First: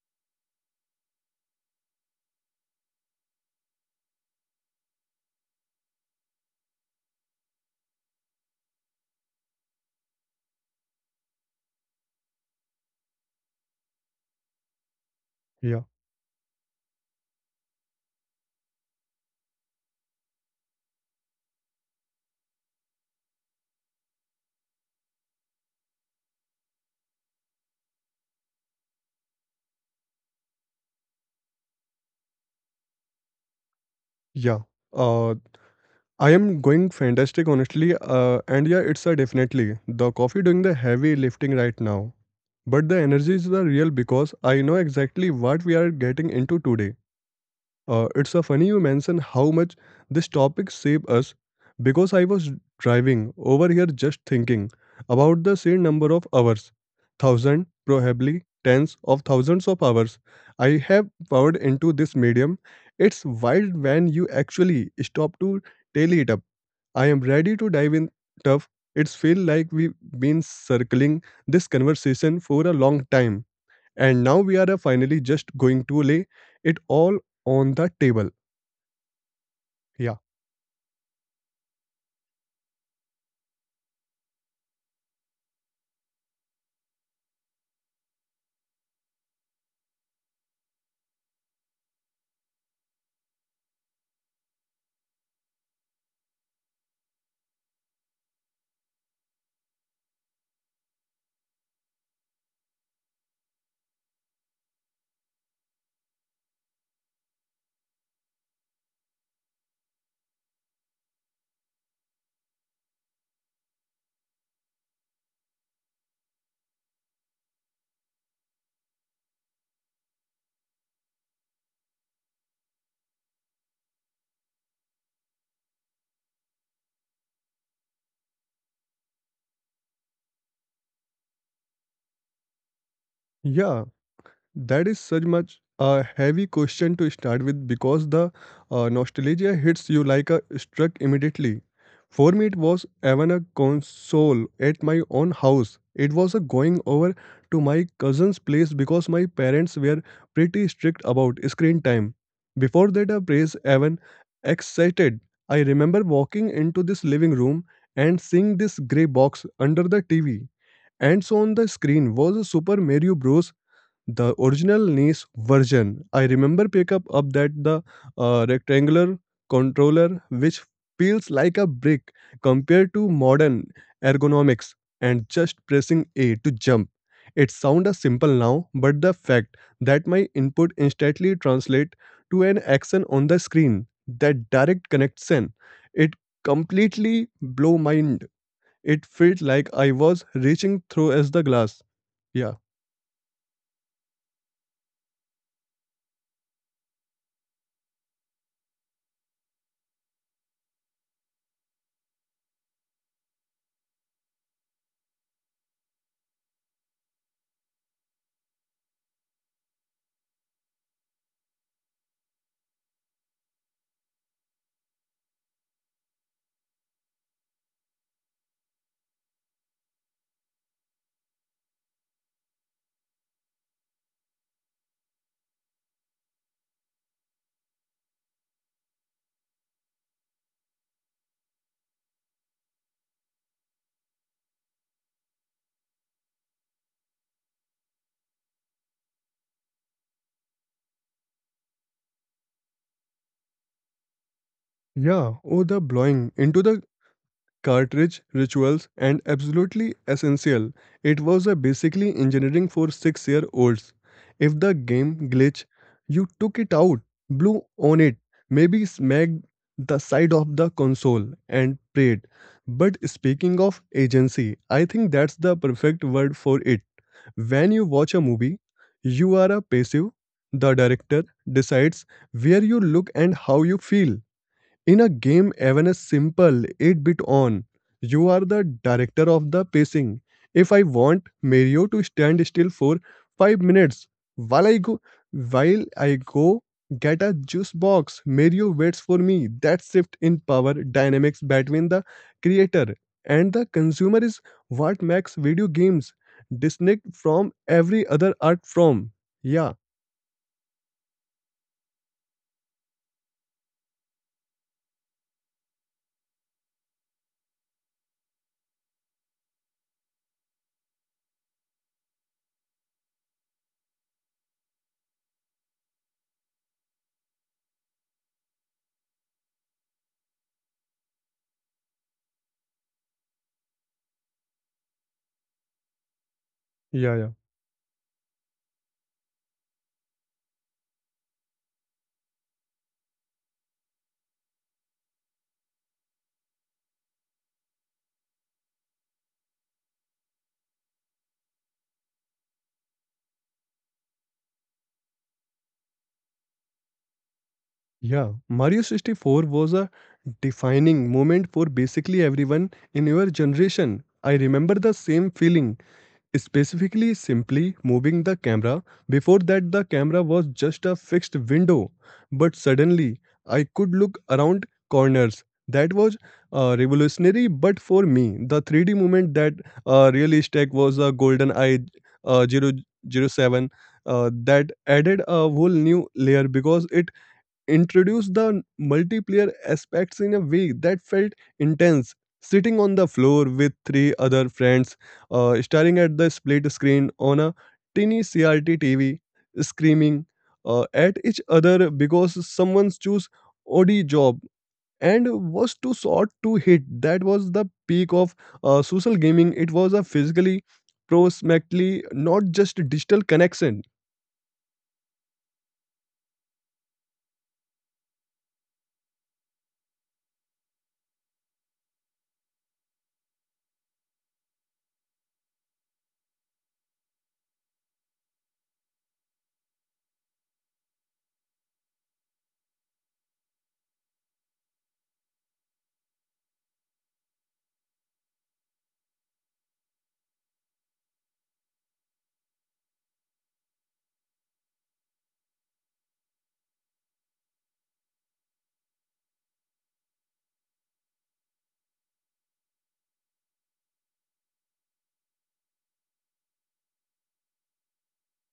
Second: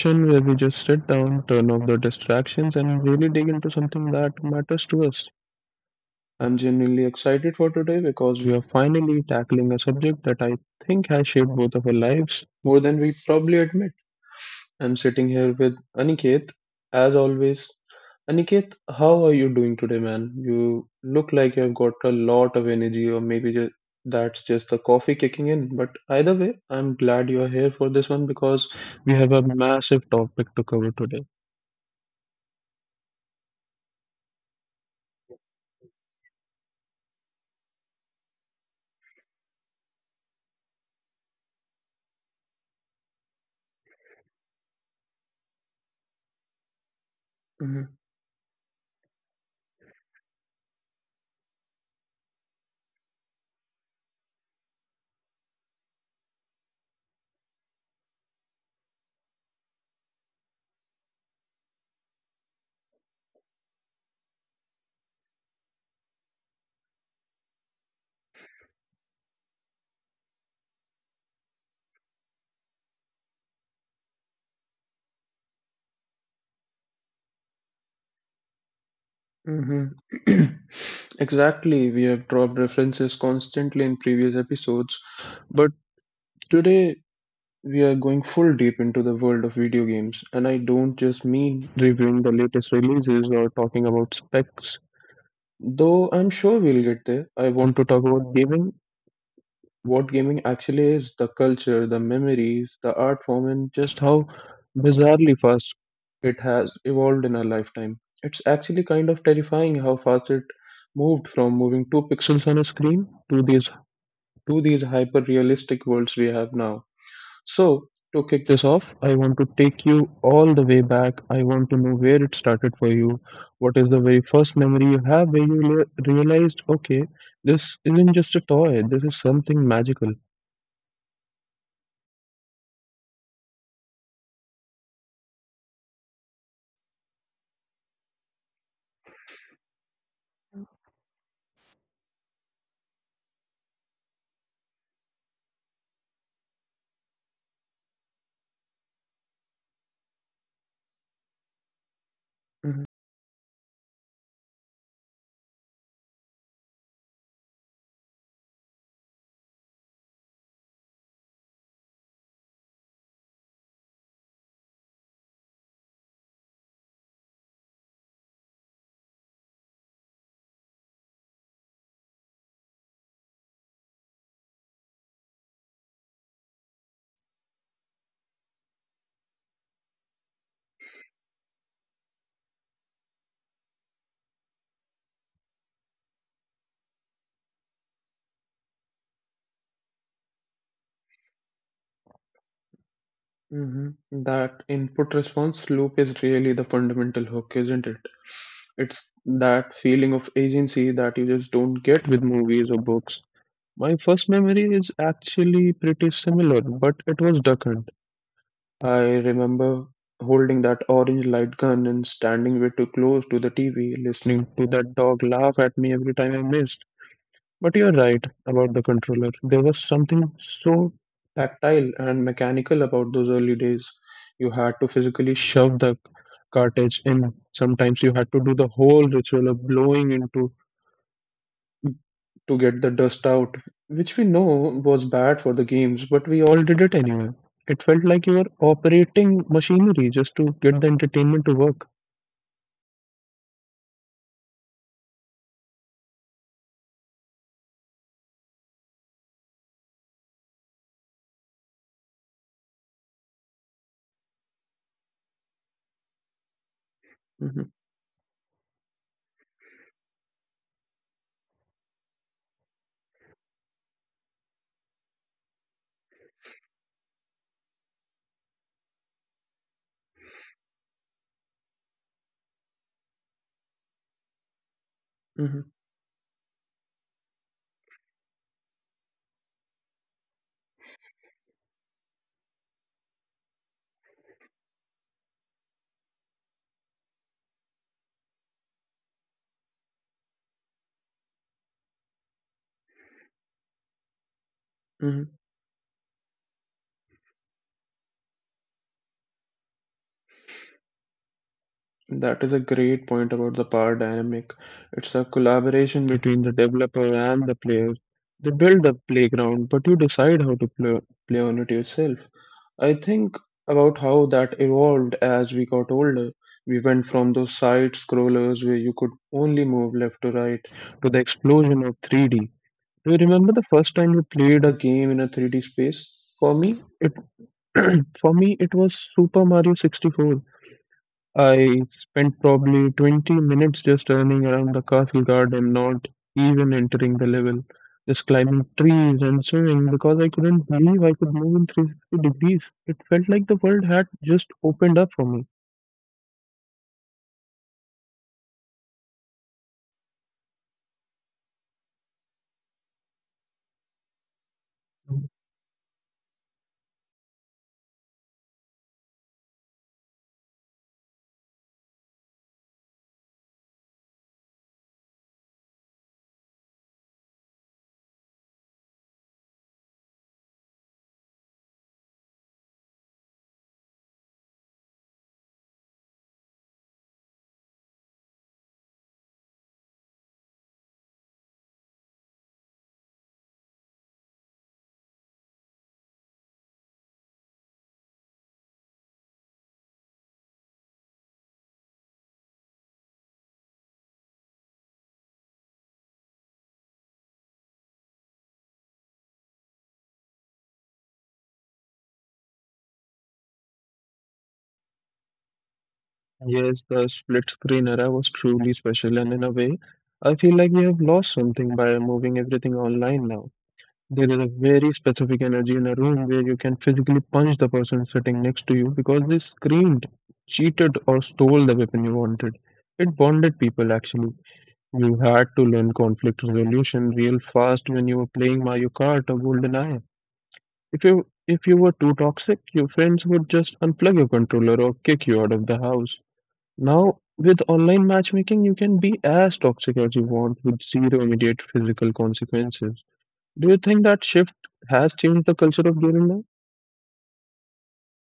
session where we just sit down, turn off the distractions, and really dig into something that matters to us. I'm genuinely excited for today because we are finally tackling a subject that I think has shaped both of our lives more than we probably admit. I'm sitting here with Yeah, Aniket, as always. Aniket, how are you doing today, man? You look like you've got a lot of energy, or maybe that's just the coffee kicking in. But either way, I'm glad you're here for this one because we have a massive topic to cover today. yeah. Uh, I am going fantastic, honestly. And yeah, it's a definitely the coffee doing the heavy lifting right now. But the energy is the real because I know exactly what we are getting into today. Mm-hmm. It's a funny you mention how much this topic saved us because I was driving over here just thinking about the sheer number of hours. Thousand, probably tens of thousands of hours I have poured into this medium. It's wild when you actually stop to tally it up. I am ready to dive in tough. It's feel like we've been circling this conversation for a long time and now we are finally just going to lay it all on the table. Yeah, Exactly. We have dropped references constantly in previous episodes, but today we are going full deep into the world of video games. And I don't just mean reviewing the latest releases or talking about specs. Though I'm sure we'll get there. I want to talk about gaming, what gaming actually is, the culture, the memories, the art form, and just how bizarrely fast it has evolved in our lifetime. It's actually kind of terrifying how fast it moved from moving two pixels on a screen to these hyper realistic worlds we have now. So, to kick this off, I want to take you all the way back. I want to know where it started for you. What is the very first memory you have where you realized, okay, this isn't just a toy, this is something magical? yeah. That is such much a heavy question to start with because the nostalgia hits you like a struck immediately. For me, it was even a console at my own house. It was a going over to my cousin's place because my parents were pretty strict about screen time. Before that, I praise even excited. I remember walking into this living room and seeing this gray box under the TV. And so on the screen was a Super Mario Bros, the original NES version. I remember pick up that the rectangular controller which feels like a brick compared to modern ergonomics, and just pressing A to jump. It sound a simple now, but the fact that my input instantly translate to an action on the screen, that direct connection, it completely blow mind. It felt like I was reaching through as the glass. Yeah. Mm-hmm. That input response loop is really the fundamental hook, isn't it? It's that feeling of agency that you just don't get with movies or books. My first memory is actually pretty similar, but it was Duck Hunt. I remember holding that orange light gun and standing way too close to the TV, listening to that dog laugh at me every time I missed. But you're right about the controller. There was something so tactile and mechanical about those early days. You had to physically shove the cartridge in. Sometimes you had to do the whole ritual of blowing into to get the dust out, which we know was bad for the games, but we all did it anyway. It felt like you were operating machinery just to get the entertainment to work. Yeah, oh, the blowing into the cartridge rituals and absolutely essential. It was a basically engineering for 6 year olds. If the game glitch, you took it out, blew Mhm, on it, maybe smacked the side of the console and prayed. But speaking of agency, I think that's the perfect word for it. When you watch a movie, you are a passive. The director decides where you look and how you feel in a game, mhm, even a simple 8 bit on, you are the director of the pacing. If I want Mario to stand still for 5 minutes while I go while I go get a juice box, Mario waits for me. That shift in power dynamics between the creator and the consumer is what mhm. makes video games distinct from every other art form. Yeah, That is a great point about the power dynamic. It's a collaboration between the developer and the player. They build the playground, but you decide how to play on it yourself. I think about how that evolved as we got older. We went from those side scrollers where you could only move left to right to the explosion of 3D. Do you remember the first time you played a game in a 3D space? For me, it yeah, yeah. for me it was Super Mario 64. I spent probably 20 minutes just turning around the castle garden, not even entering the level, just climbing trees and swimming because I couldn't believe I could move in 360 degrees. It felt like the world had just opened up for me. Yeah, Mario 64 was a defining moment for basically everyone in your generation. I remember the same feeling, specifically simply moving the camera. Before that, the camera was just a fixed window, but suddenly I could look around corners. That was revolutionary, but for me, the 3D movement that really stuck was a Golden Eye, zero zero 007, that added a whole new layer because it introduced the multiplayer aspects in a way that felt intense. Sitting on the floor with three other friends, staring at the split screen on a tiny CRT TV, screaming at each other because someone's chose odd job and was too short to hit. That was the peak of social gaming. It was a physically, prospectively, not just digital connection. Yes, the split screen era was truly special, and in a way, I feel like we have lost something by moving everything online now. There is a very specific energy in a room where you can physically punch the person sitting next to you because they screamed, cheated, or stole the weapon you wanted. It bonded people actually. You had to learn conflict resolution real fast when you were playing Mario Kart or GoldenEye. If you were too toxic, your friends would just unplug your controller or kick you out of the house. Now, with online matchmaking, you can be as toxic as you want with zero immediate physical consequences. Do you think that shift has changed the culture of gaming now?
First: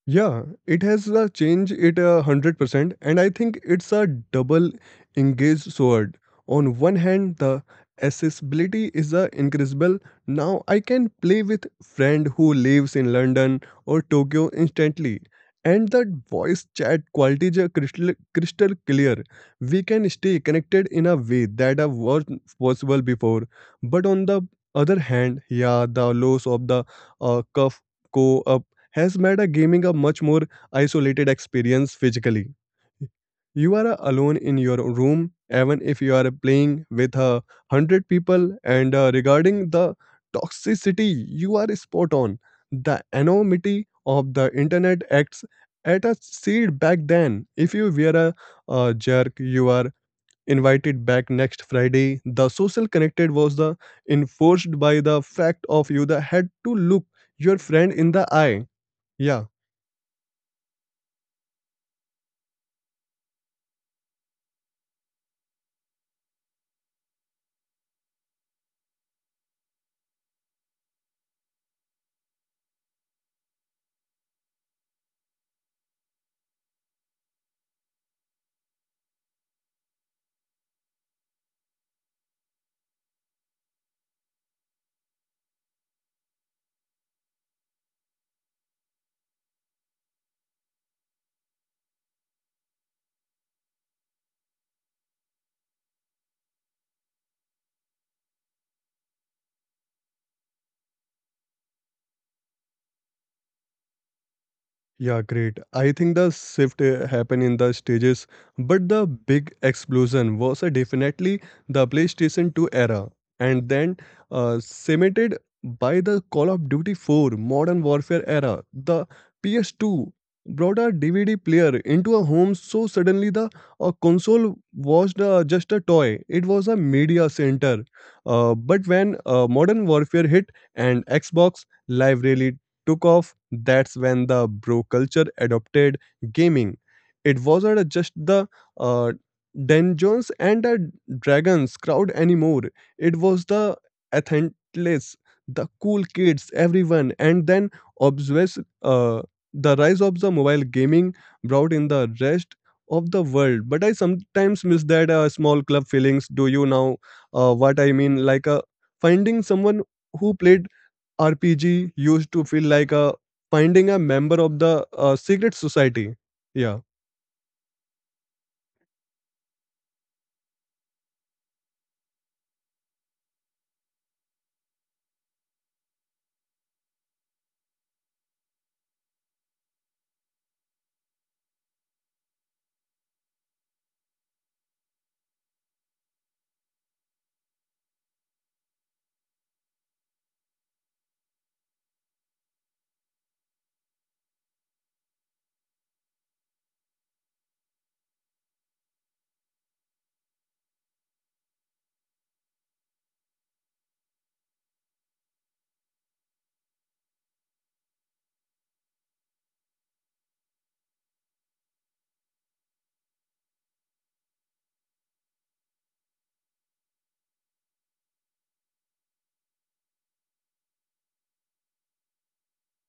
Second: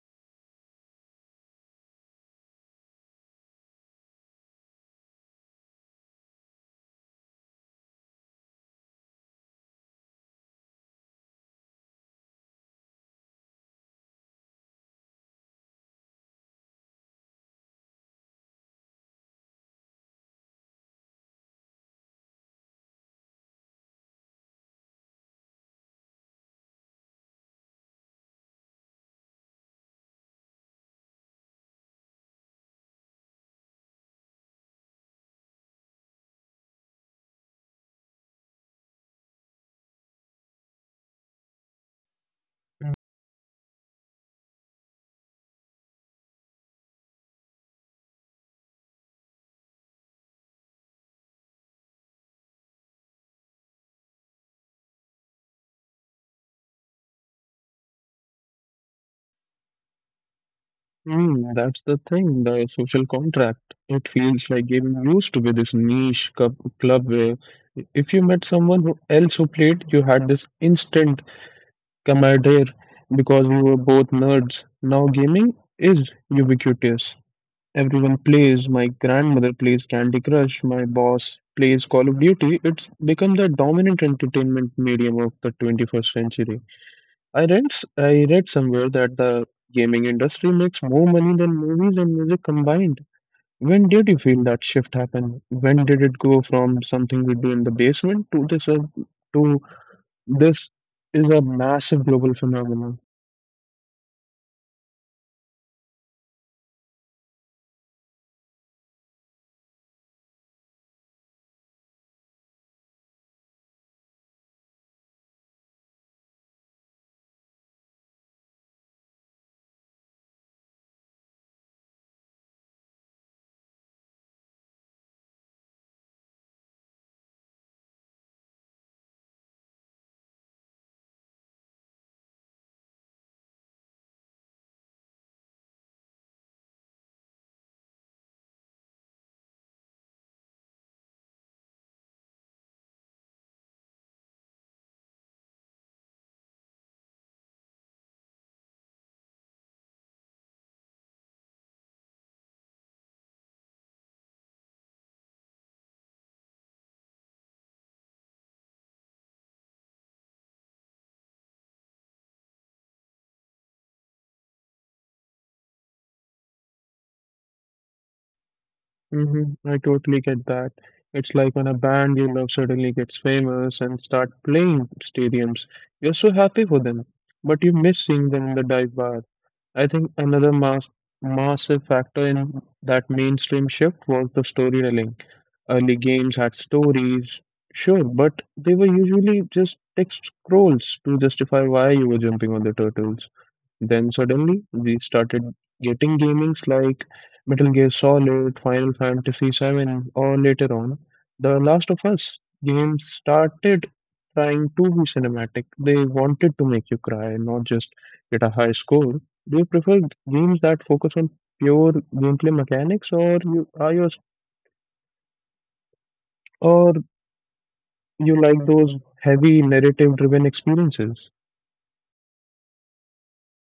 Yeah, it has changed it 100%, and I think it's a double-engaged sword. On one hand, the accessibility is incredible. Now I can play with friend who lives in London or Tokyo instantly, and that voice chat quality is crystal clear. We can stay connected in a way that wasn't possible before. But on the other hand, yeah, the loss of the cuff co-op has made a gaming a much more isolated experience physically. You are alone in your room, even if you are playing with a hundred people. And regarding the toxicity, you are spot on. The anonymity of the internet acts at a seed back then. If you were a, jerk, you are invited back next Friday. The social connected was the enforced by the fact of you that had to look your friend in the eye. Yeah. That's the thing, the social contract. It feels like gaming used to be this niche club where if you met someone who else who played, you had this instant camaraderie because we were both nerds. Now gaming is ubiquitous. Everyone plays. My grandmother plays Candy Crush. My boss plays Call of Duty. It's become the dominant entertainment medium of the 21st century. I read somewhere that the gaming industry makes more money than movies and music combined. When did you feel that shift happen? When did it go from something we do in the basement to to this is a massive global phenomenon? Yeah, great. I think the shift happened in the stages, but the big explosion was definitely the PlayStation 2 era, and then cemented by the Call of Duty 4 Modern Warfare era. The PS2 brought a DVD player into a home, so suddenly the console was just a toy. It was a media center. But when Modern Warfare hit and Xbox Live Rally took off, that's when the bro culture adopted gaming. It wasn't just the uh, Dungeons and the Dragons crowd anymore. It was the athletes, the cool kids, everyone. And then obsessed, the rise of the mobile gaming brought in the rest of the world. But I sometimes miss that small club feelings. Do you know what I mean? Like finding someone who played RPG used to feel like a finding a member of the secret society. Yeah. hmm I totally get that. It's like when a band you love suddenly gets famous and start playing stadiums. You're so happy for them, but you miss seeing them in the dive bar. I think another massive factor in that mainstream shift was the storytelling. Early games had stories, sure, but they were usually just text scrolls to justify why you were jumping on the turtles. Then suddenly we started getting gamings like Metal Gear Solid, Final Fantasy VII, or later on, The Last of Us. Games started trying to be cinematic. They wanted to make you cry, not just get a high score. They preferred games that focus on pure gameplay mechanics, or you like those heavy narrative-driven experiences?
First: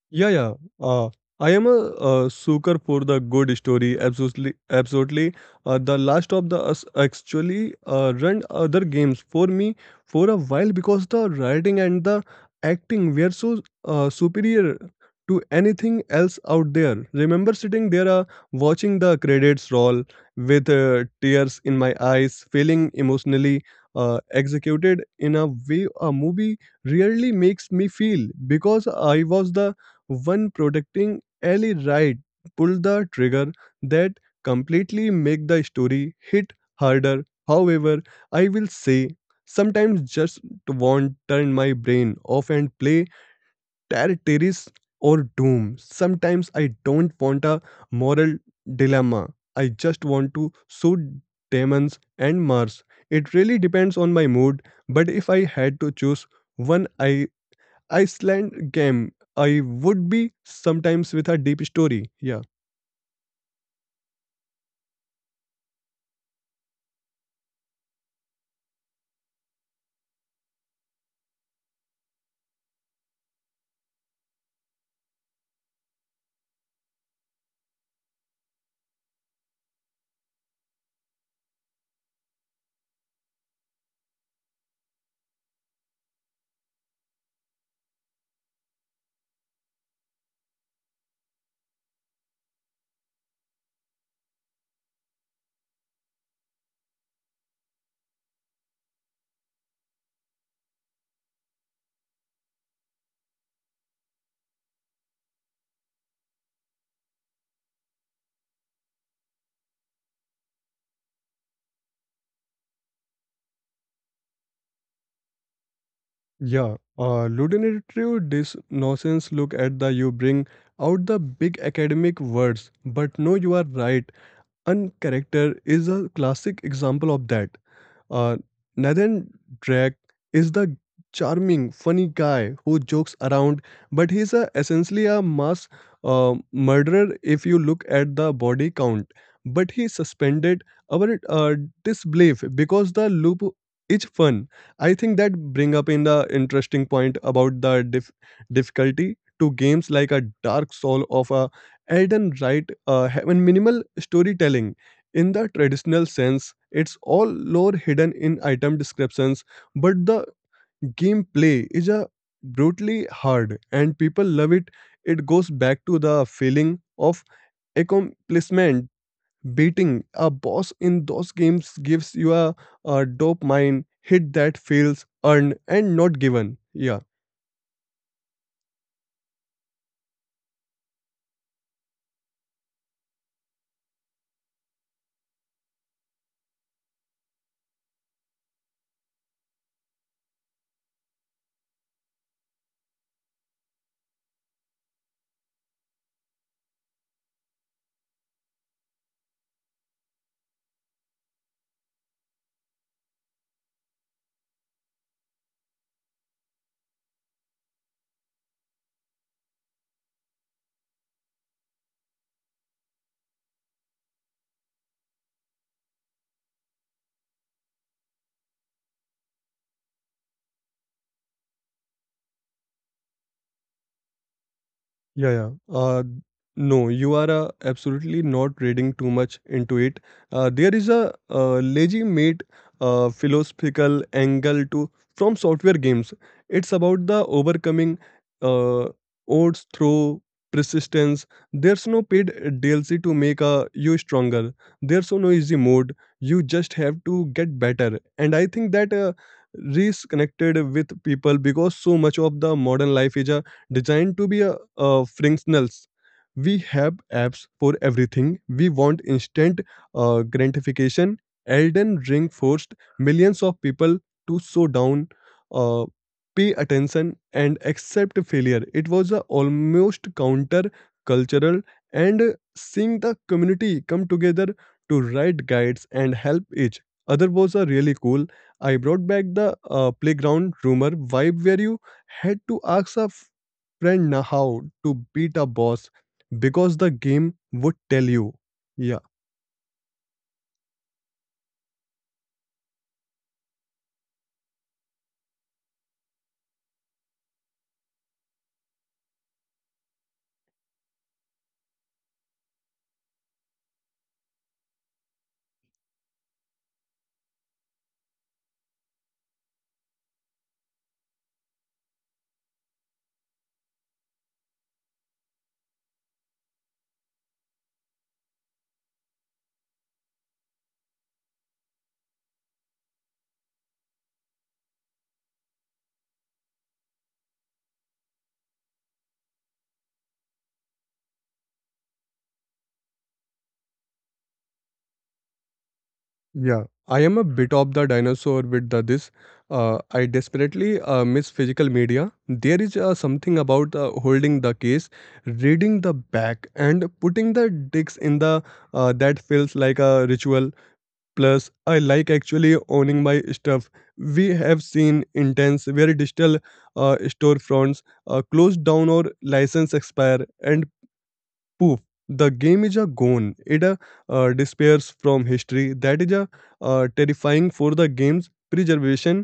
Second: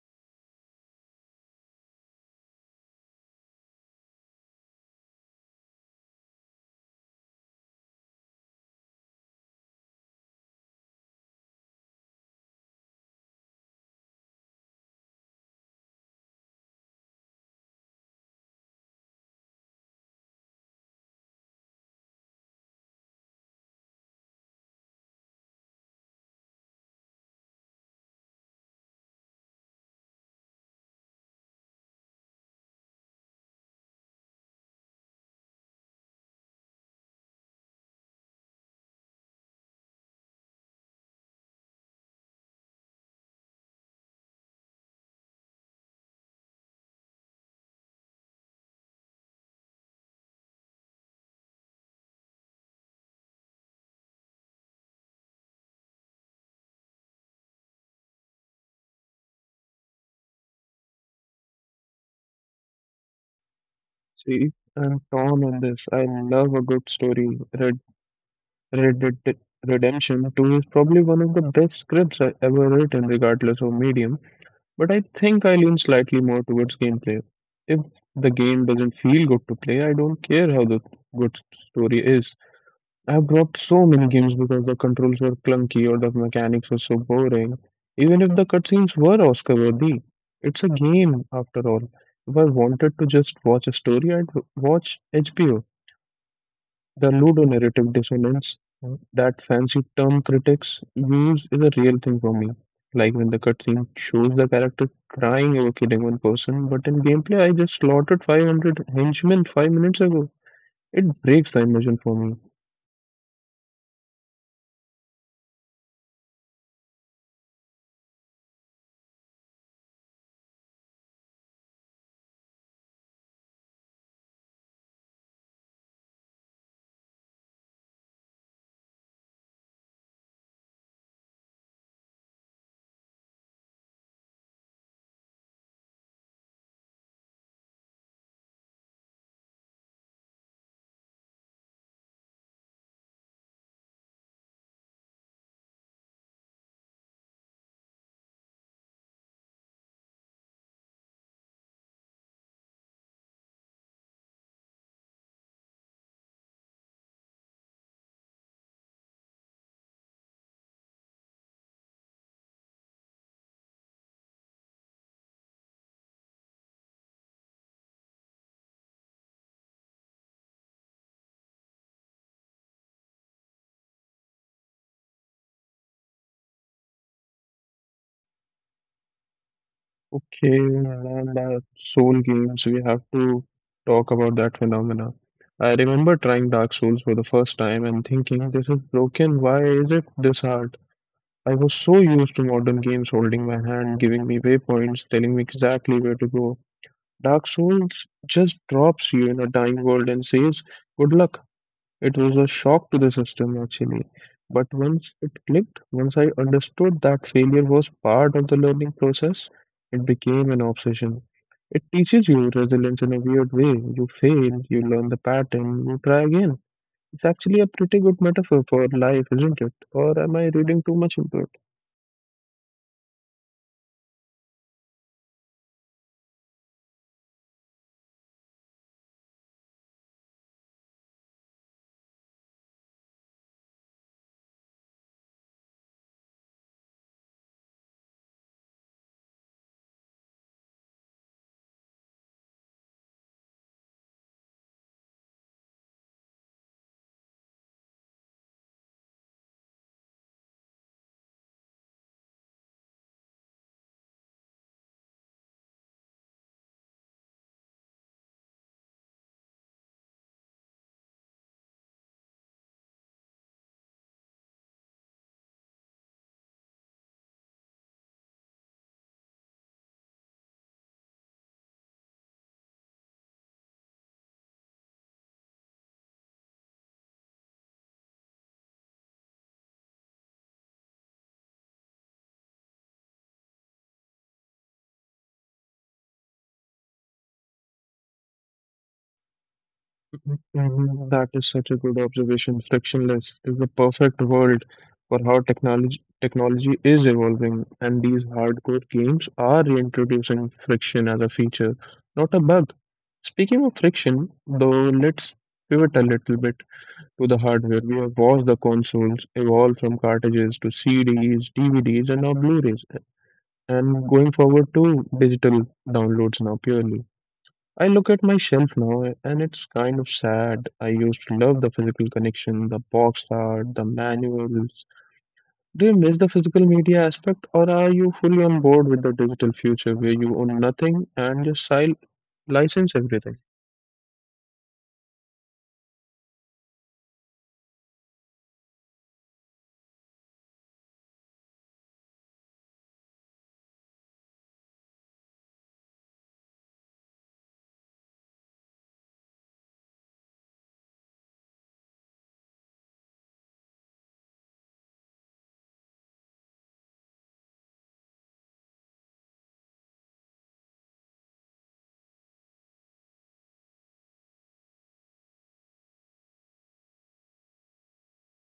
Yeah, yeah. Uh, I am a, sucker for the good story. Absolutely, absolutely. The Last of the Us actually run other games for me for a while because the writing and the acting were so superior to anything else out there. Remember sitting there watching the credits roll with tears in my eyes, feeling emotionally executed in a way a movie really makes me feel because I was the one protecting Ellie Wright pulled the trigger that completely make the story hit harder. However, I will say sometimes just want turn my brain off and play Terraris or Doom. Sometimes I don't want a moral dilemma. I just want to shoot demons and Mars. It really depends on my mood, but if I had to choose one, I Iceland game. I would be sometimes with a deep story. Yeah. See, I'm torn on this. I love a good story. Red Dead Redemption 2 is probably one of the best scripts I ever written, regardless of medium, but I think I lean slightly more towards gameplay. If the game doesn't feel good to play, I don't care how the good story is. I've dropped so many games because the controls were clunky or the mechanics were so boring, even if the cutscenes were Oscar worthy. It's a game, after all. If I wanted to just watch a story, I'd watch HBO. The ludonarrative dissonance, that fancy term critics use, is a real thing for me. Like when the cutscene shows the character crying over killing one person, but in gameplay I just slaughtered 500 henchmen 5 minutes ago. It breaks the immersion for me. Yeah. Ludinatrio this nonsense look at the you bring out the big academic words. But no, you are right. Uncharacter is a classic example of that. Uh, Nathan Drake is the charming, funny guy who jokes around, but he's a, essentially a mass murderer if you look at the body count. But he suspended our disbelief because the loop is fun. I think that bring up in the interesting point about the difficulty to games like a Dark Soul of a Elden Right have a minimal storytelling in the traditional sense, it's all lore hidden in item descriptions, but the gameplay is a brutally hard and people love it. It goes back to the feeling of accomplishment. Beating a boss in those games gives you a dopamine hit that feels earned and not given. Yeah. Okay, and soul games, we have to talk about that phenomena. I remember trying Dark Souls for the first time and thinking, this is broken, why is it this hard? I was so used to modern games holding my hand, giving me waypoints, telling me exactly where to go. Dark Souls just drops you in a dying world and says, "Good luck." It was a shock to the system, actually. But once it clicked, once I understood that failure was part of the learning process, it became an obsession. It teaches you resilience in a weird way. You fail, you learn the pattern, you try again. It's actually a pretty good metaphor for life, isn't it? Or am I reading too much into it? Yeah, yeah. Uh, no, you are absolutely not reading too much into it. There is a lazy made philosophical angle to from software games. It's about the overcoming uh, odds through persistence. There's no paid DLC to make you stronger. There's no easy mode. You just have to get better. And I think that Reese connected with people because so much of the modern life is a designed to be a frictionless. We have apps for everything. We want instant gratification. Elden Ring forced millions of people to slow down, uh, pay attention, and accept failure. It was a almost counter-cultural, and seeing the community come together to write guides and help each other was a really cool. I brought back the playground rumor vibe where you had to ask a friend how to beat a boss because the game would tell you. Yeah, Mhm, that is such a good observation. Frictionless is the perfect world for how technology is evolving, and these hardcore games are reintroducing friction as a feature, not a bug. Speaking of friction, though, let's pivot a little bit to the hardware. We have watched the consoles evolve from cartridges to CDs, DVDs, and now Blu-rays, and going forward to digital downloads now purely. I look at my shelf now and it's kind of sad. I used to love the physical connection, the box art, the manuals. Do you miss the physical media aspect or are you fully on board with the digital future where you own nothing and just license everything? yeah. I am a bit of the dinosaur with the, this. I desperately miss physical media. There is something about holding the case, reading the back, and putting the dicks in the that feels like a ritual. Plus, I like actually owning my stuff. We have seen intense, very digital storefronts closed down or license expire, and poof, the game is a gone. It disappears from history. That is a terrifying for the game's preservation.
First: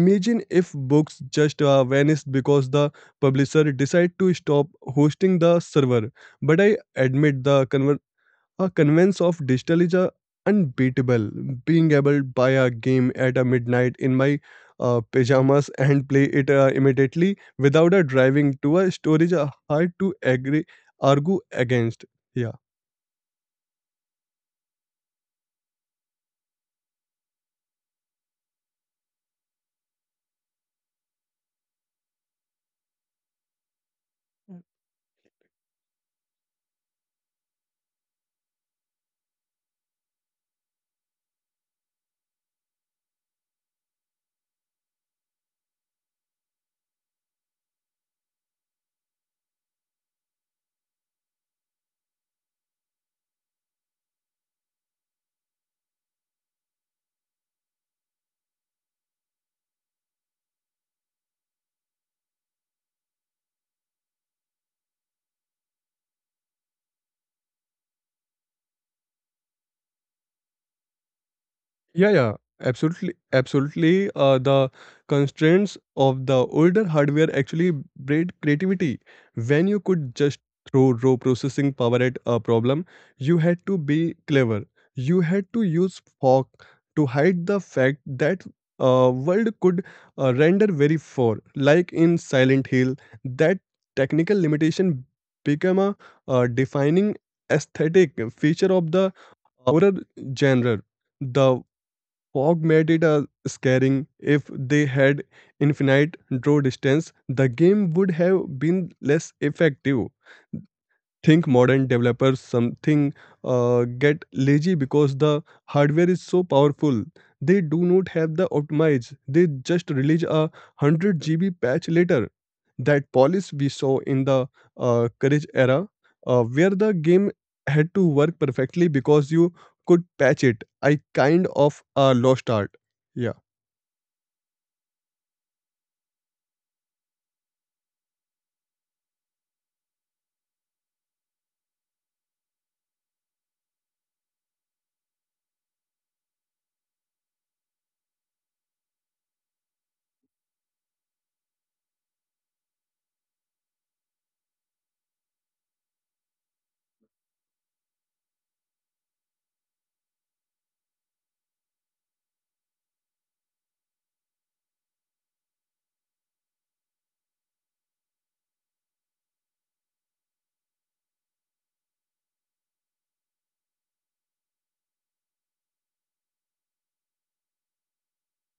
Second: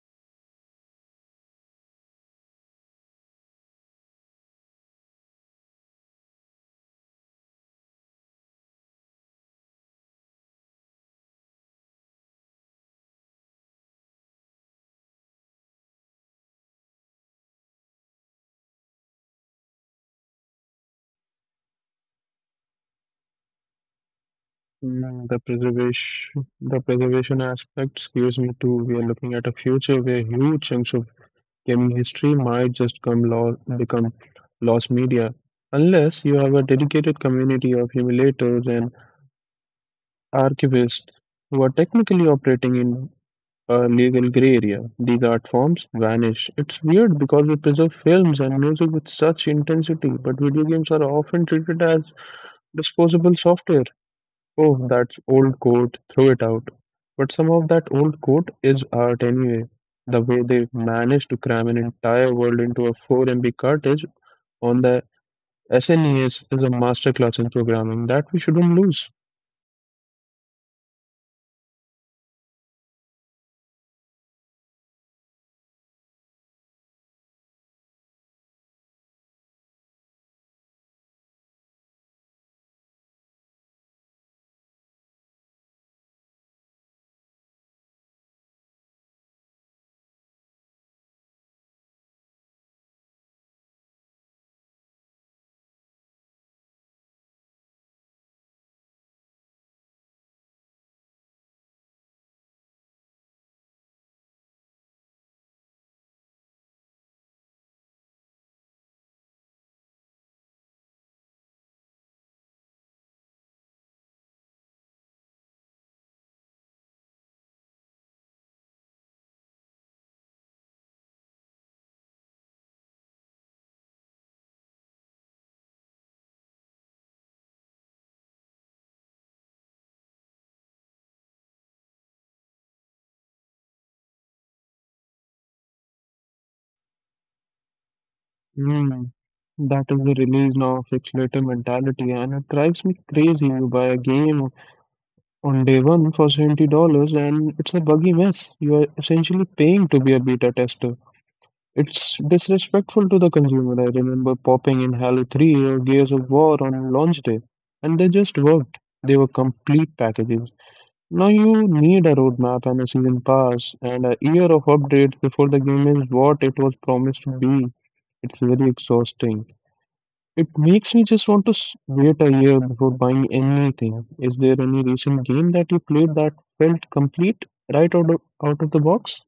Imagine if books just vanished because the publisher decide to stop hosting the server. But I admit the a convenience of digital is unbeatable. Being able to buy a game at a midnight in my pajamas and play it immediately without a driving to a store is hard to agree argue against. Yeah. The preservation aspect scares me too. We are looking at a future where huge chunks of gaming history might just become lost media unless you have a dedicated community of emulators and archivists who are technically operating in a legal gray area. These art forms vanish. It's weird because we preserve films and music with such intensity, but video games are often treated as disposable software. Oh, that's old code, throw it out. But some of that old code is art anyway. The way they managed to cram an entire world into a 4 MB cartridge on the SNES is a masterclass in programming that we shouldn't lose. Yeah, yeah, absolutely, absolutely. The constraints of the older hardware actually bred creativity. When you could just throw raw processing power at a problem, you had to be clever. You had to use fog to hide the fact that world could render very far. Like in Silent Hill, that technical limitation became a defining aesthetic feature of the horror genre. The Fog made it scaring. If they had infinite draw distance, the game would have been less effective think modern developers something get lazy because the hardware is so powerful they do not have the optimize they just release a 100 GB patch later that polish we saw in the courage era where the game had to work perfectly because you could patch it I kind of lost art. Yeah. Hmm. That is the release of accelerator mentality, and it drives me crazy. You buy a game on day one for $70 and it's a buggy mess. You are essentially paying to be a beta tester. It's disrespectful to the consumer. I remember popping in Halo 3 or Gears of War on launch day, and they just worked. They were complete packages. Now you need a roadmap and a season pass and a year of updates before the game is what it was promised to be. It's very exhausting. It makes me just want to wait a year before buying anything. Is there any recent game that you played that felt complete right out of the box?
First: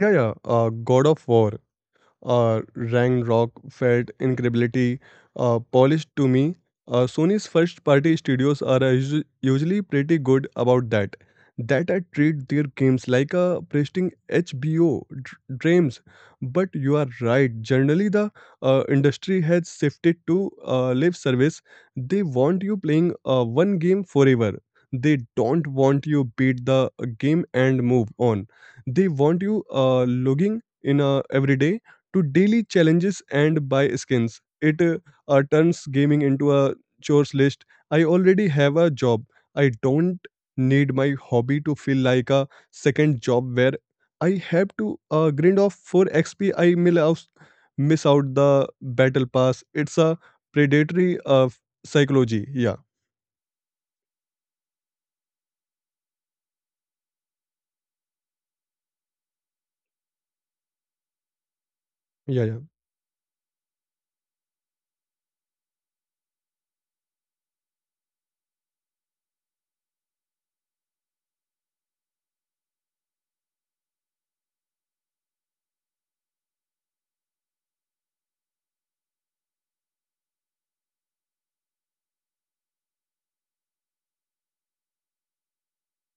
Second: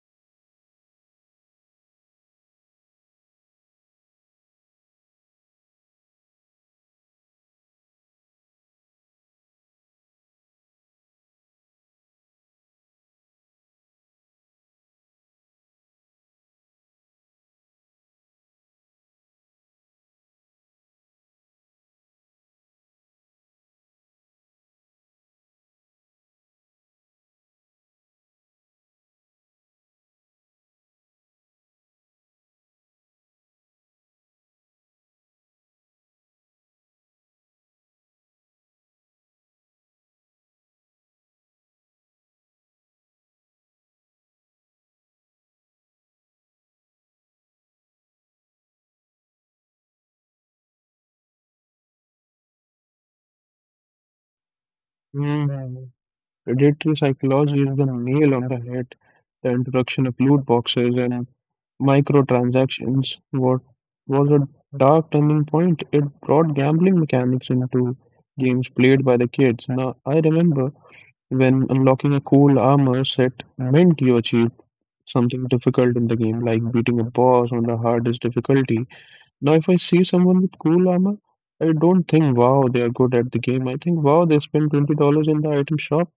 Yeah God of War rang rock, felt incredibility polished to me. Sony's first party studios are usually pretty good about that. That I treat their games like a pristine HBO dreams. But you are right, generally, the industry has shifted to live service. They want you playing one game forever. They don't want you beat the game and move on. They want you logging in every day to daily challenges and buy skins. It turns gaming into a chores list. I already have a job. I don't need my hobby to feel like a second job where I have to grind off for XP. I mill out, miss out the battle pass. It's a predatory psychology. Yeah, Mm. Predatory psychology is the nail on the head. The introduction of loot boxes and yeah, yeah, microtransactions what was a dark turning point. It brought gambling mechanics into games played by the kids. Now I remember when unlocking a cool armor set meant you achieved something difficult in the game, like beating a boss on the hardest difficulty. Now, if I see someone with cool armor, I don't think, wow, they are good at the game. I think, wow, they spent $20 in the item shop.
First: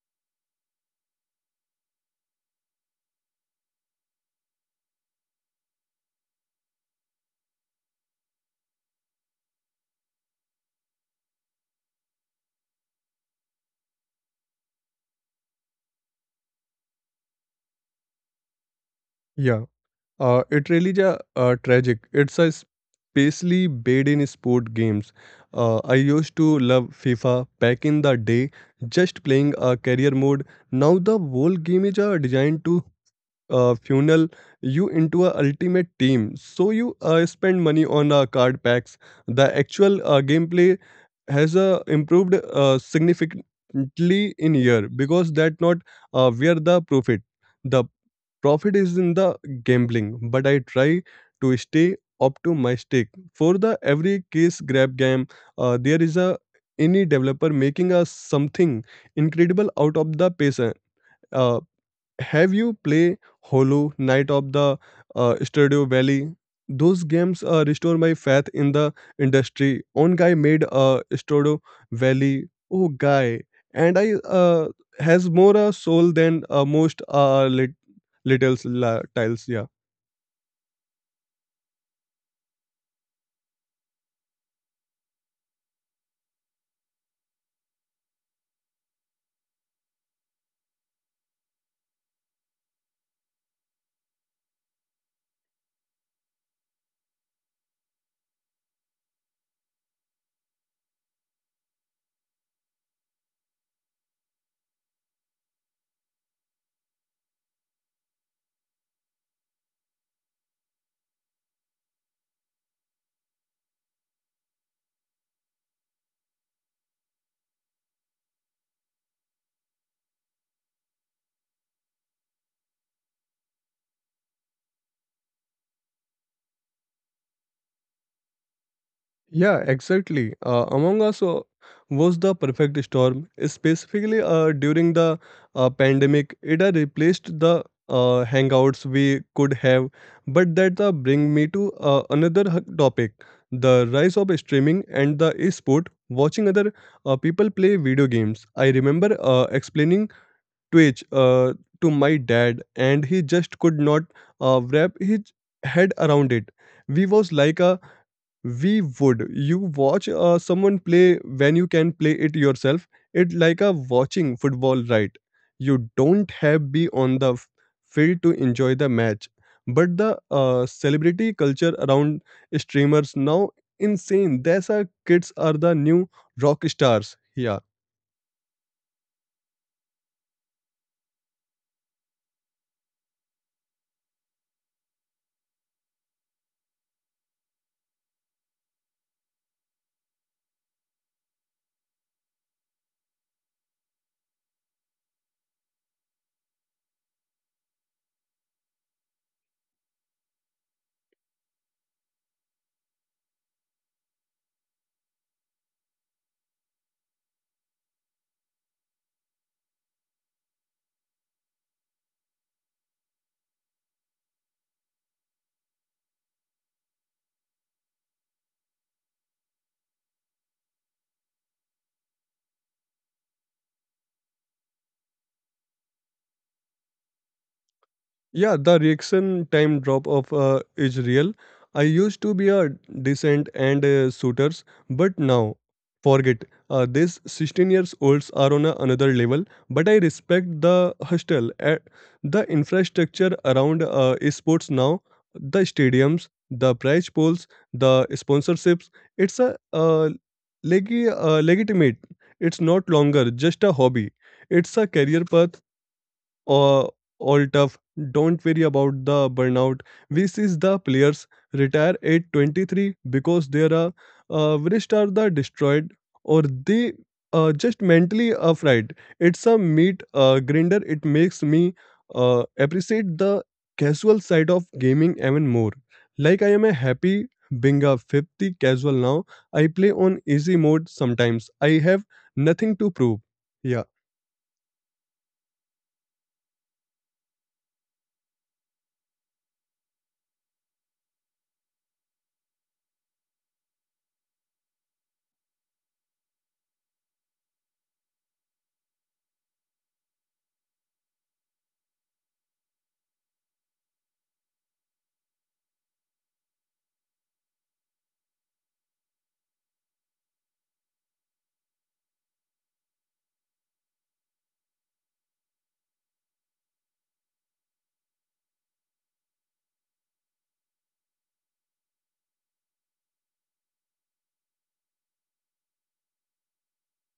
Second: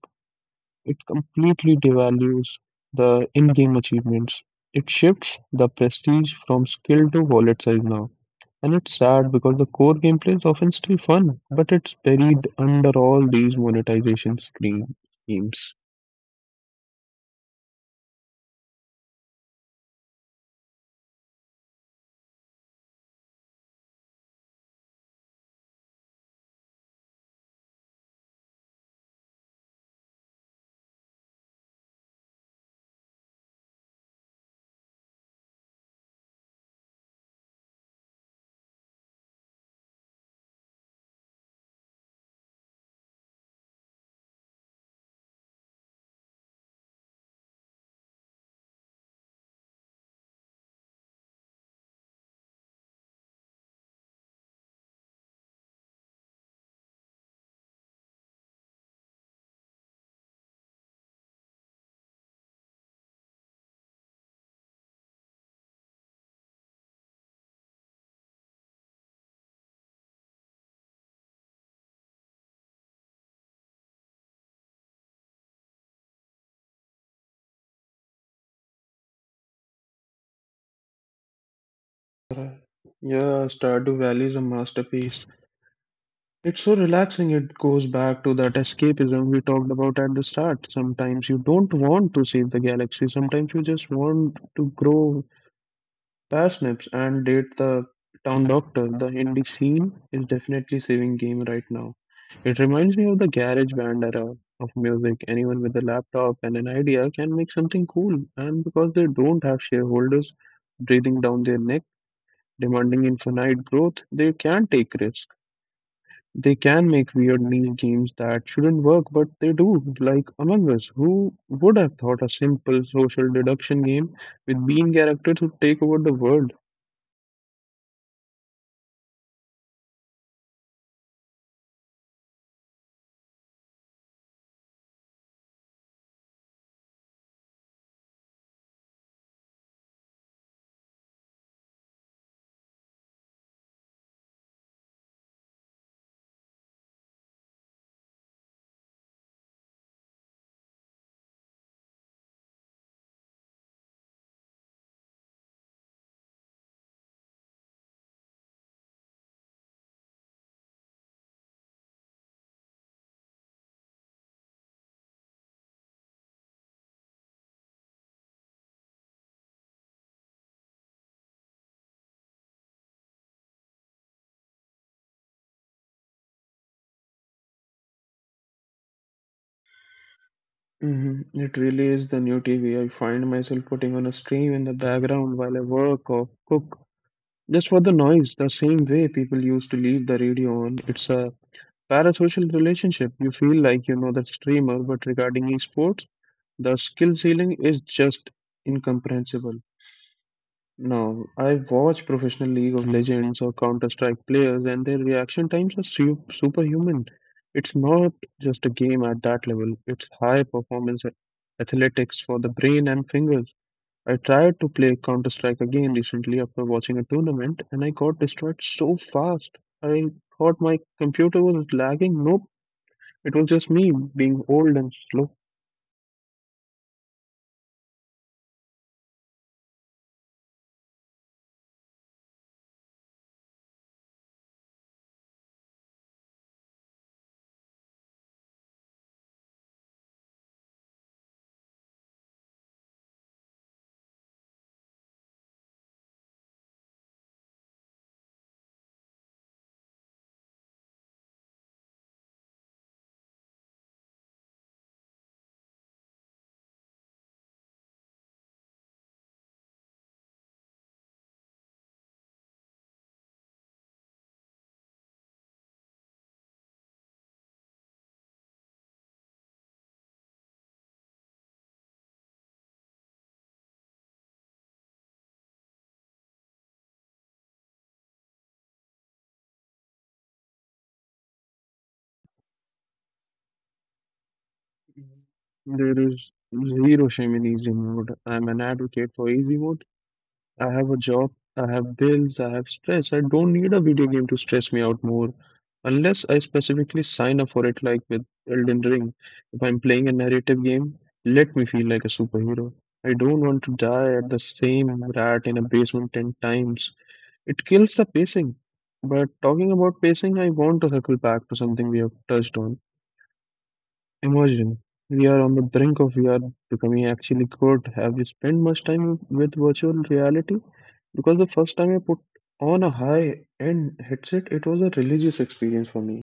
It completely devalues the in game achievements. It shifts the prestige from skill to wallet size now. And it's sad because the core gameplay is often still fun, but it's buried under all these monetization screen schemes. yeah. It really ja, tragic. It's a especially bad in sport games. I used to love FIFA back in the day, just playing a career mode. Now the whole game is designed to funnel you into a ultimate team. So you spend money on card packs. The actual gameplay has improved significantly in year because that not where the profit. The profit is in the gambling, but I try to stay optimistic. For the every case grab game, there is a any developer making a something incredible out of the patient uh, have you play Hollow Knight of the Stardew Valley? Those games restore my faith in the industry. One guy made Stardew Valley. Oh, guy, and I has more soul than most little tiles. Yeah. Yeah, Stardew Valley is a masterpiece. It's so relaxing, it goes back to that escapism we talked about at the start. Sometimes you don't want to save the galaxy, sometimes you just want to grow parsnips and date the town doctor. The indie scene is definitely saving game right now. It reminds me of the garage band era of music. Anyone with a laptop and an idea can make something cool, and because they don't have shareholders breathing down their neck, demanding infinite growth, they can take risks. They can make weird niche games that shouldn't work, but they do, like Among Us. Who would have thought a simple social deduction game with bean characters would take over the world? Yeah, exactly. Among Us was the perfect storm. Specifically, during the pandemic, it had replaced the hangouts we could have. But that bring me to another topic: the rise of streaming and the e-sport. Watching other people play video games. I remember explaining Twitch to my dad, and he just could not wrap his head around it. We was like a we would you watch someone play when you can play it yourself, it like a watching football, right? You don't have be on the field to enjoy the match, but the celebrity culture around streamers now insane. That's our kids are the new rock stars. Yeah. It really is the new TV. I find myself putting on a stream in the background while I work or cook, just for the noise, the same way people used to leave the radio on. It's a parasocial relationship. You feel like you know the streamer, but regarding esports, the skill ceiling is just incomprehensible. Now, I watch professional League of Legends or Counter Strike players, and their reaction times are superhuman. It's not just a game at that level, it's high performance athletics for the brain and fingers. I tried to play Counter Strike again recently after watching a tournament, and I got destroyed so fast. I thought my computer was lagging. Nope, it was just me being old and slow. Yeah, the reaction time drop of is real. I used to be a decent and shooters, but now forget. These 16 years olds are on a, another level, but I respect the hostel. At the infrastructure around esports now, the stadiums, the prize pools, the sponsorships, it's legitimate. It's not longer just a hobby. It's a career path uh, all tough. Don't worry about the burnout. We see the players retire at 23 because their wrists are the destroyed or they just mentally afraid. It's a meat grinder. It makes me appreciate the casual side of gaming even more. Like I am a happy being 50 casual now. I play on easy mode sometimes. I have nothing to prove. Yeah. There is zero shame in easy mode. I'm an advocate for easy mode. I have a job, I have bills, I have stress. I don't need a video game to stress me out more. Unless I specifically sign up for it, like with Elden Ring. If I'm playing a narrative game, let me feel like a superhero. I don't want to die at the same rat in a basement 10 times. It kills the pacing. But talking about pacing, I want to circle back to something we have touched on. Imagine we are on the brink of VR becoming actually good. Have you spent much time with virtual reality? Because the first time I put on a high end headset, it was a religious experience for me.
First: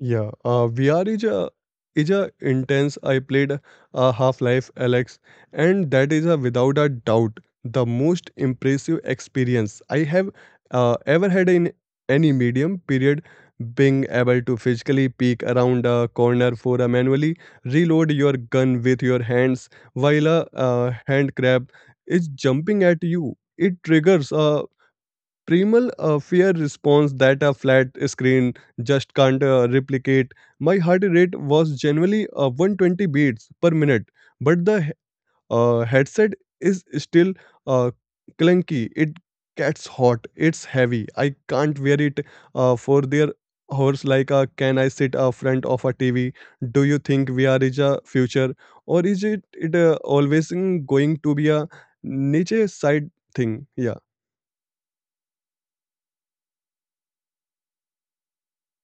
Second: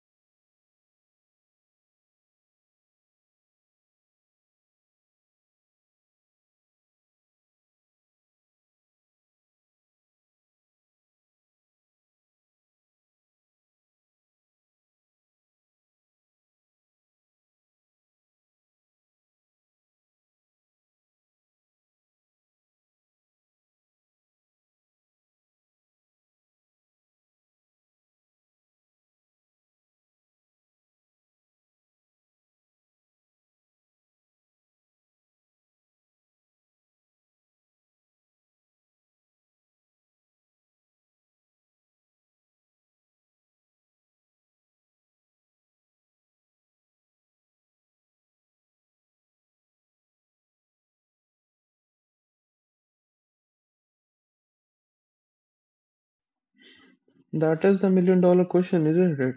Yeah, VR is a intense. I played Half Life Alex, and that is a without a doubt the most impressive experience I have ever had in any medium. Period. Being able to physically peek around a corner for a manually reload your gun with your hands while a hand crab is jumping at you. It triggers a primal fear response that a flat screen just can't replicate. My heart rate was generally 120 beats per minute, but the headset is still uh, clunky. It gets hot. It's heavy. I can't wear it for their hours like can I sit front of a TV? Do you think VR is a future or is it always going to be a niche side thing? Yeah. That is the million dollar question, isn't it?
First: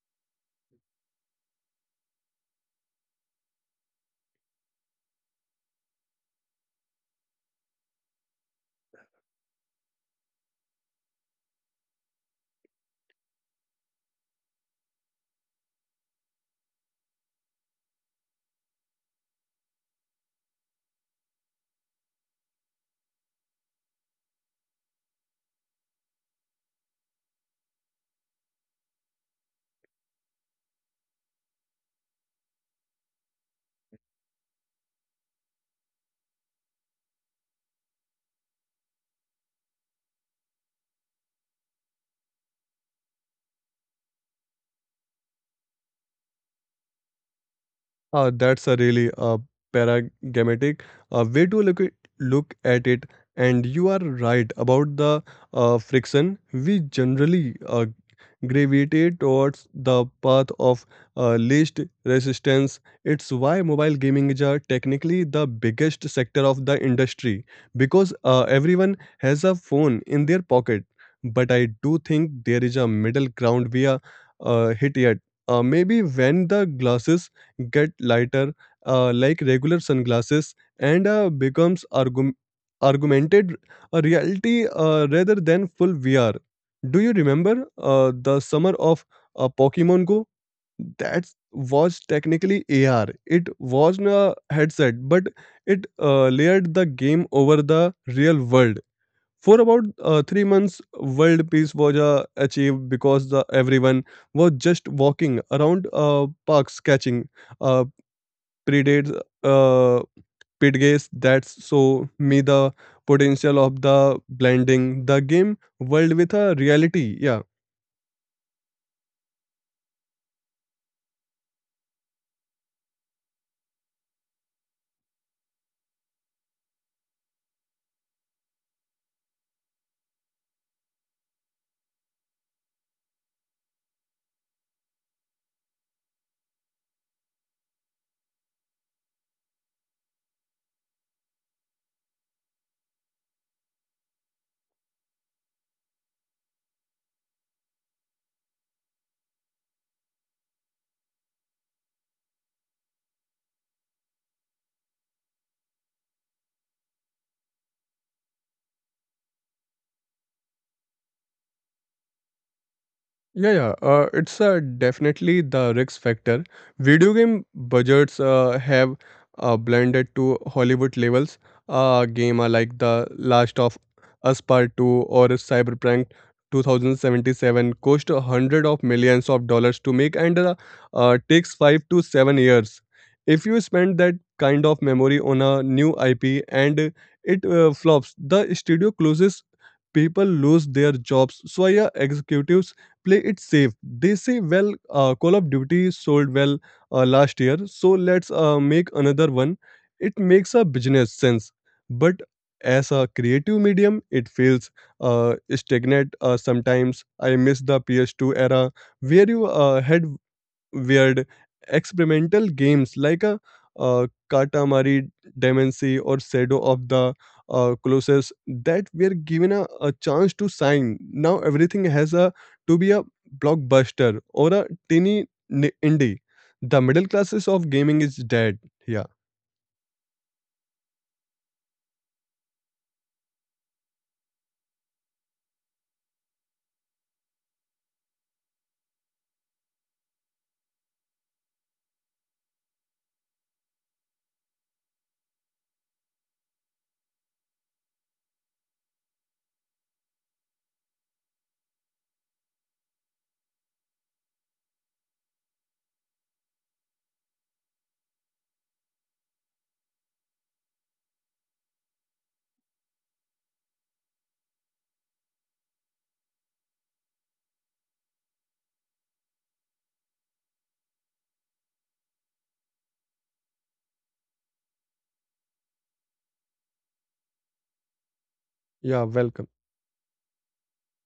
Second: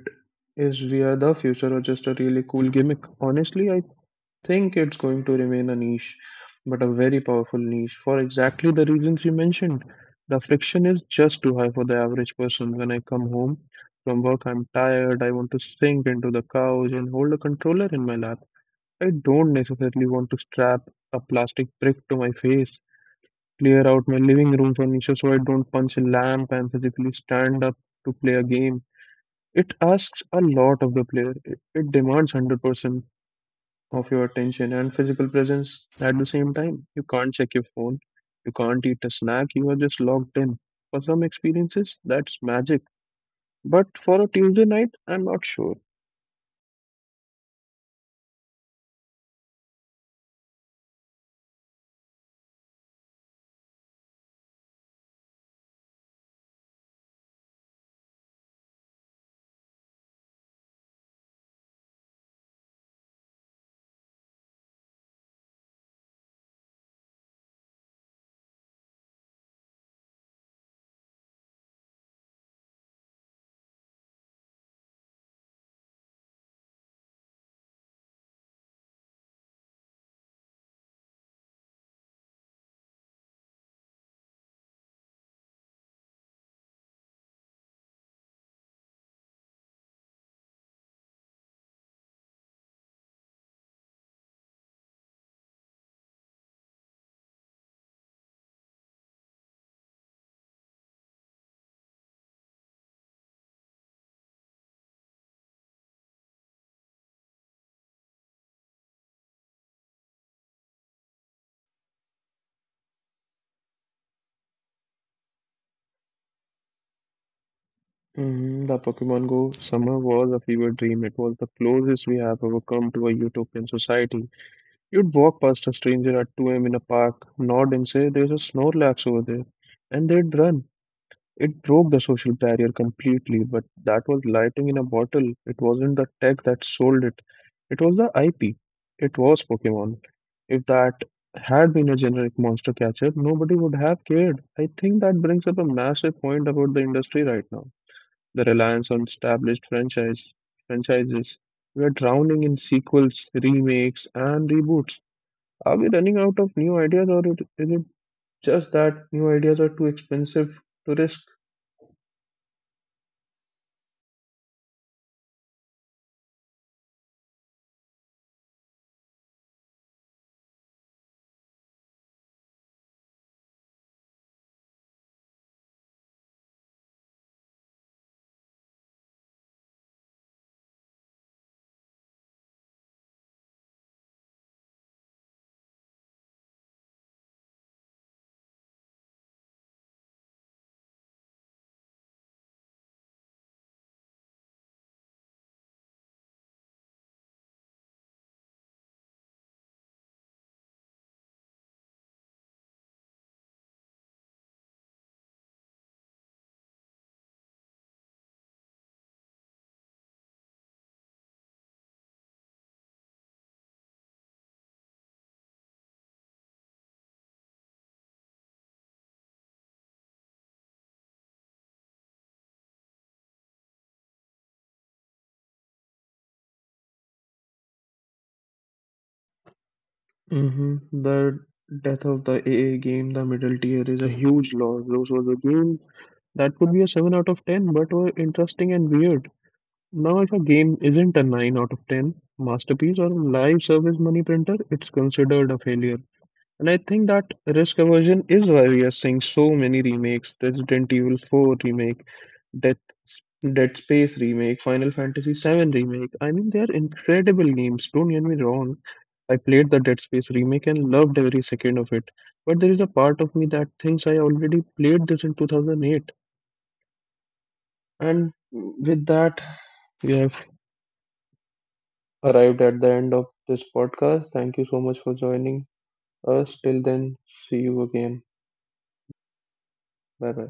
Is VR the future or just a really cool gimmick? Honestly, I think it's going to remain a niche, but a very powerful niche for exactly the reasons you mentioned. The friction is just too high for the average person. When I come home from work, I'm tired. I want to sink into the couch and hold a controller in my lap. I don't necessarily want to strap a plastic brick to my face, clear out my living room furniture so I don't punch a lamp and physically stand up to play a game. It asks a lot of the player. It demands 100% of your attention and physical presence at the same time. You can't check your phone, you can't eat a snack, you are just locked in. For some experiences, that's magic. But for a Tuesday night, I'm not sure. That's a really paradigmatic way to look at it. And you are right about the friction. We generally gravitate towards the path of least resistance. It's why mobile gaming is technically the biggest sector of the industry because everyone has a phone in their pocket. But I do think there is a middle ground we are hit yet. Maybe when the glasses get lighter, like regular sunglasses, and becomes argumented a reality rather than full VR. Do you remember the summer of Pokemon Go? That was technically AR. It was a headset, but it layered the game over the real world. For about 3 months, world peace was achieved because the, everyone was just walking around parks catching uh, predates, uh, pitgays. That's so me the potential of the blending the game world with a reality. Yeah. Mm, the Pokemon Go summer was a fever dream. It was the closest we have ever come to a utopian society. You'd walk past a stranger at 2 a.m. in a park, nod and say, "There's a Snorlax over there." And they'd run. It broke the social barrier completely, but that was lighting in a bottle. It wasn't the tech that sold it, it was the IP. It was Pokemon. If that had been a generic monster catcher, nobody would have cared. I think that brings up a massive point about the industry right now: the reliance on established franchises. We are drowning in sequels, remakes, and reboots. Are we running out of new ideas, or is it just that new ideas are too expensive to risk? Yeah. It's definitely the risk factor. Video game budgets have blended to Hollywood levels. Game are like The Last of Us Part 2 or Cyberpunk 2077 cost a hundred of millions of dollars to make and takes 5 to 7 years. If you spend that kind of memory on a new IP and it flops, the studio closes, people lose their jobs. So, yeah, executives play it safe. They say, well, Call of Duty sold well last year, so let's make another one. It makes a business sense, but as a creative medium, it feels stagnant sometimes. I miss the PS2 era where you had weird experimental games like a Katamari Damacy or Shadow of the Colossus that were given a chance to shine. Now everything has a to be a blockbuster or a teeny indie. The middle classes of gaming is dead. Yeah, The death of the AA game, the middle tier, is a huge loss. This was a game that could be a 7 out of 10, but were interesting and weird. Now, if a game isn't a 9 out of 10 masterpiece or live service money printer, it's considered a failure. And I think that risk aversion is why we are seeing so many remakes: Resident Evil 4 remake, Death, Dead Space remake, Final Fantasy VII remake. I mean, they are incredible games. Don't get me wrong. I played the Dead Space remake and loved every second of it. But there is a part of me that thinks I already played this in 2008. And with that, we have arrived at the end of this podcast. Thank you so much for joining us. Till then, see you again. yeah, welcome. Bye bye.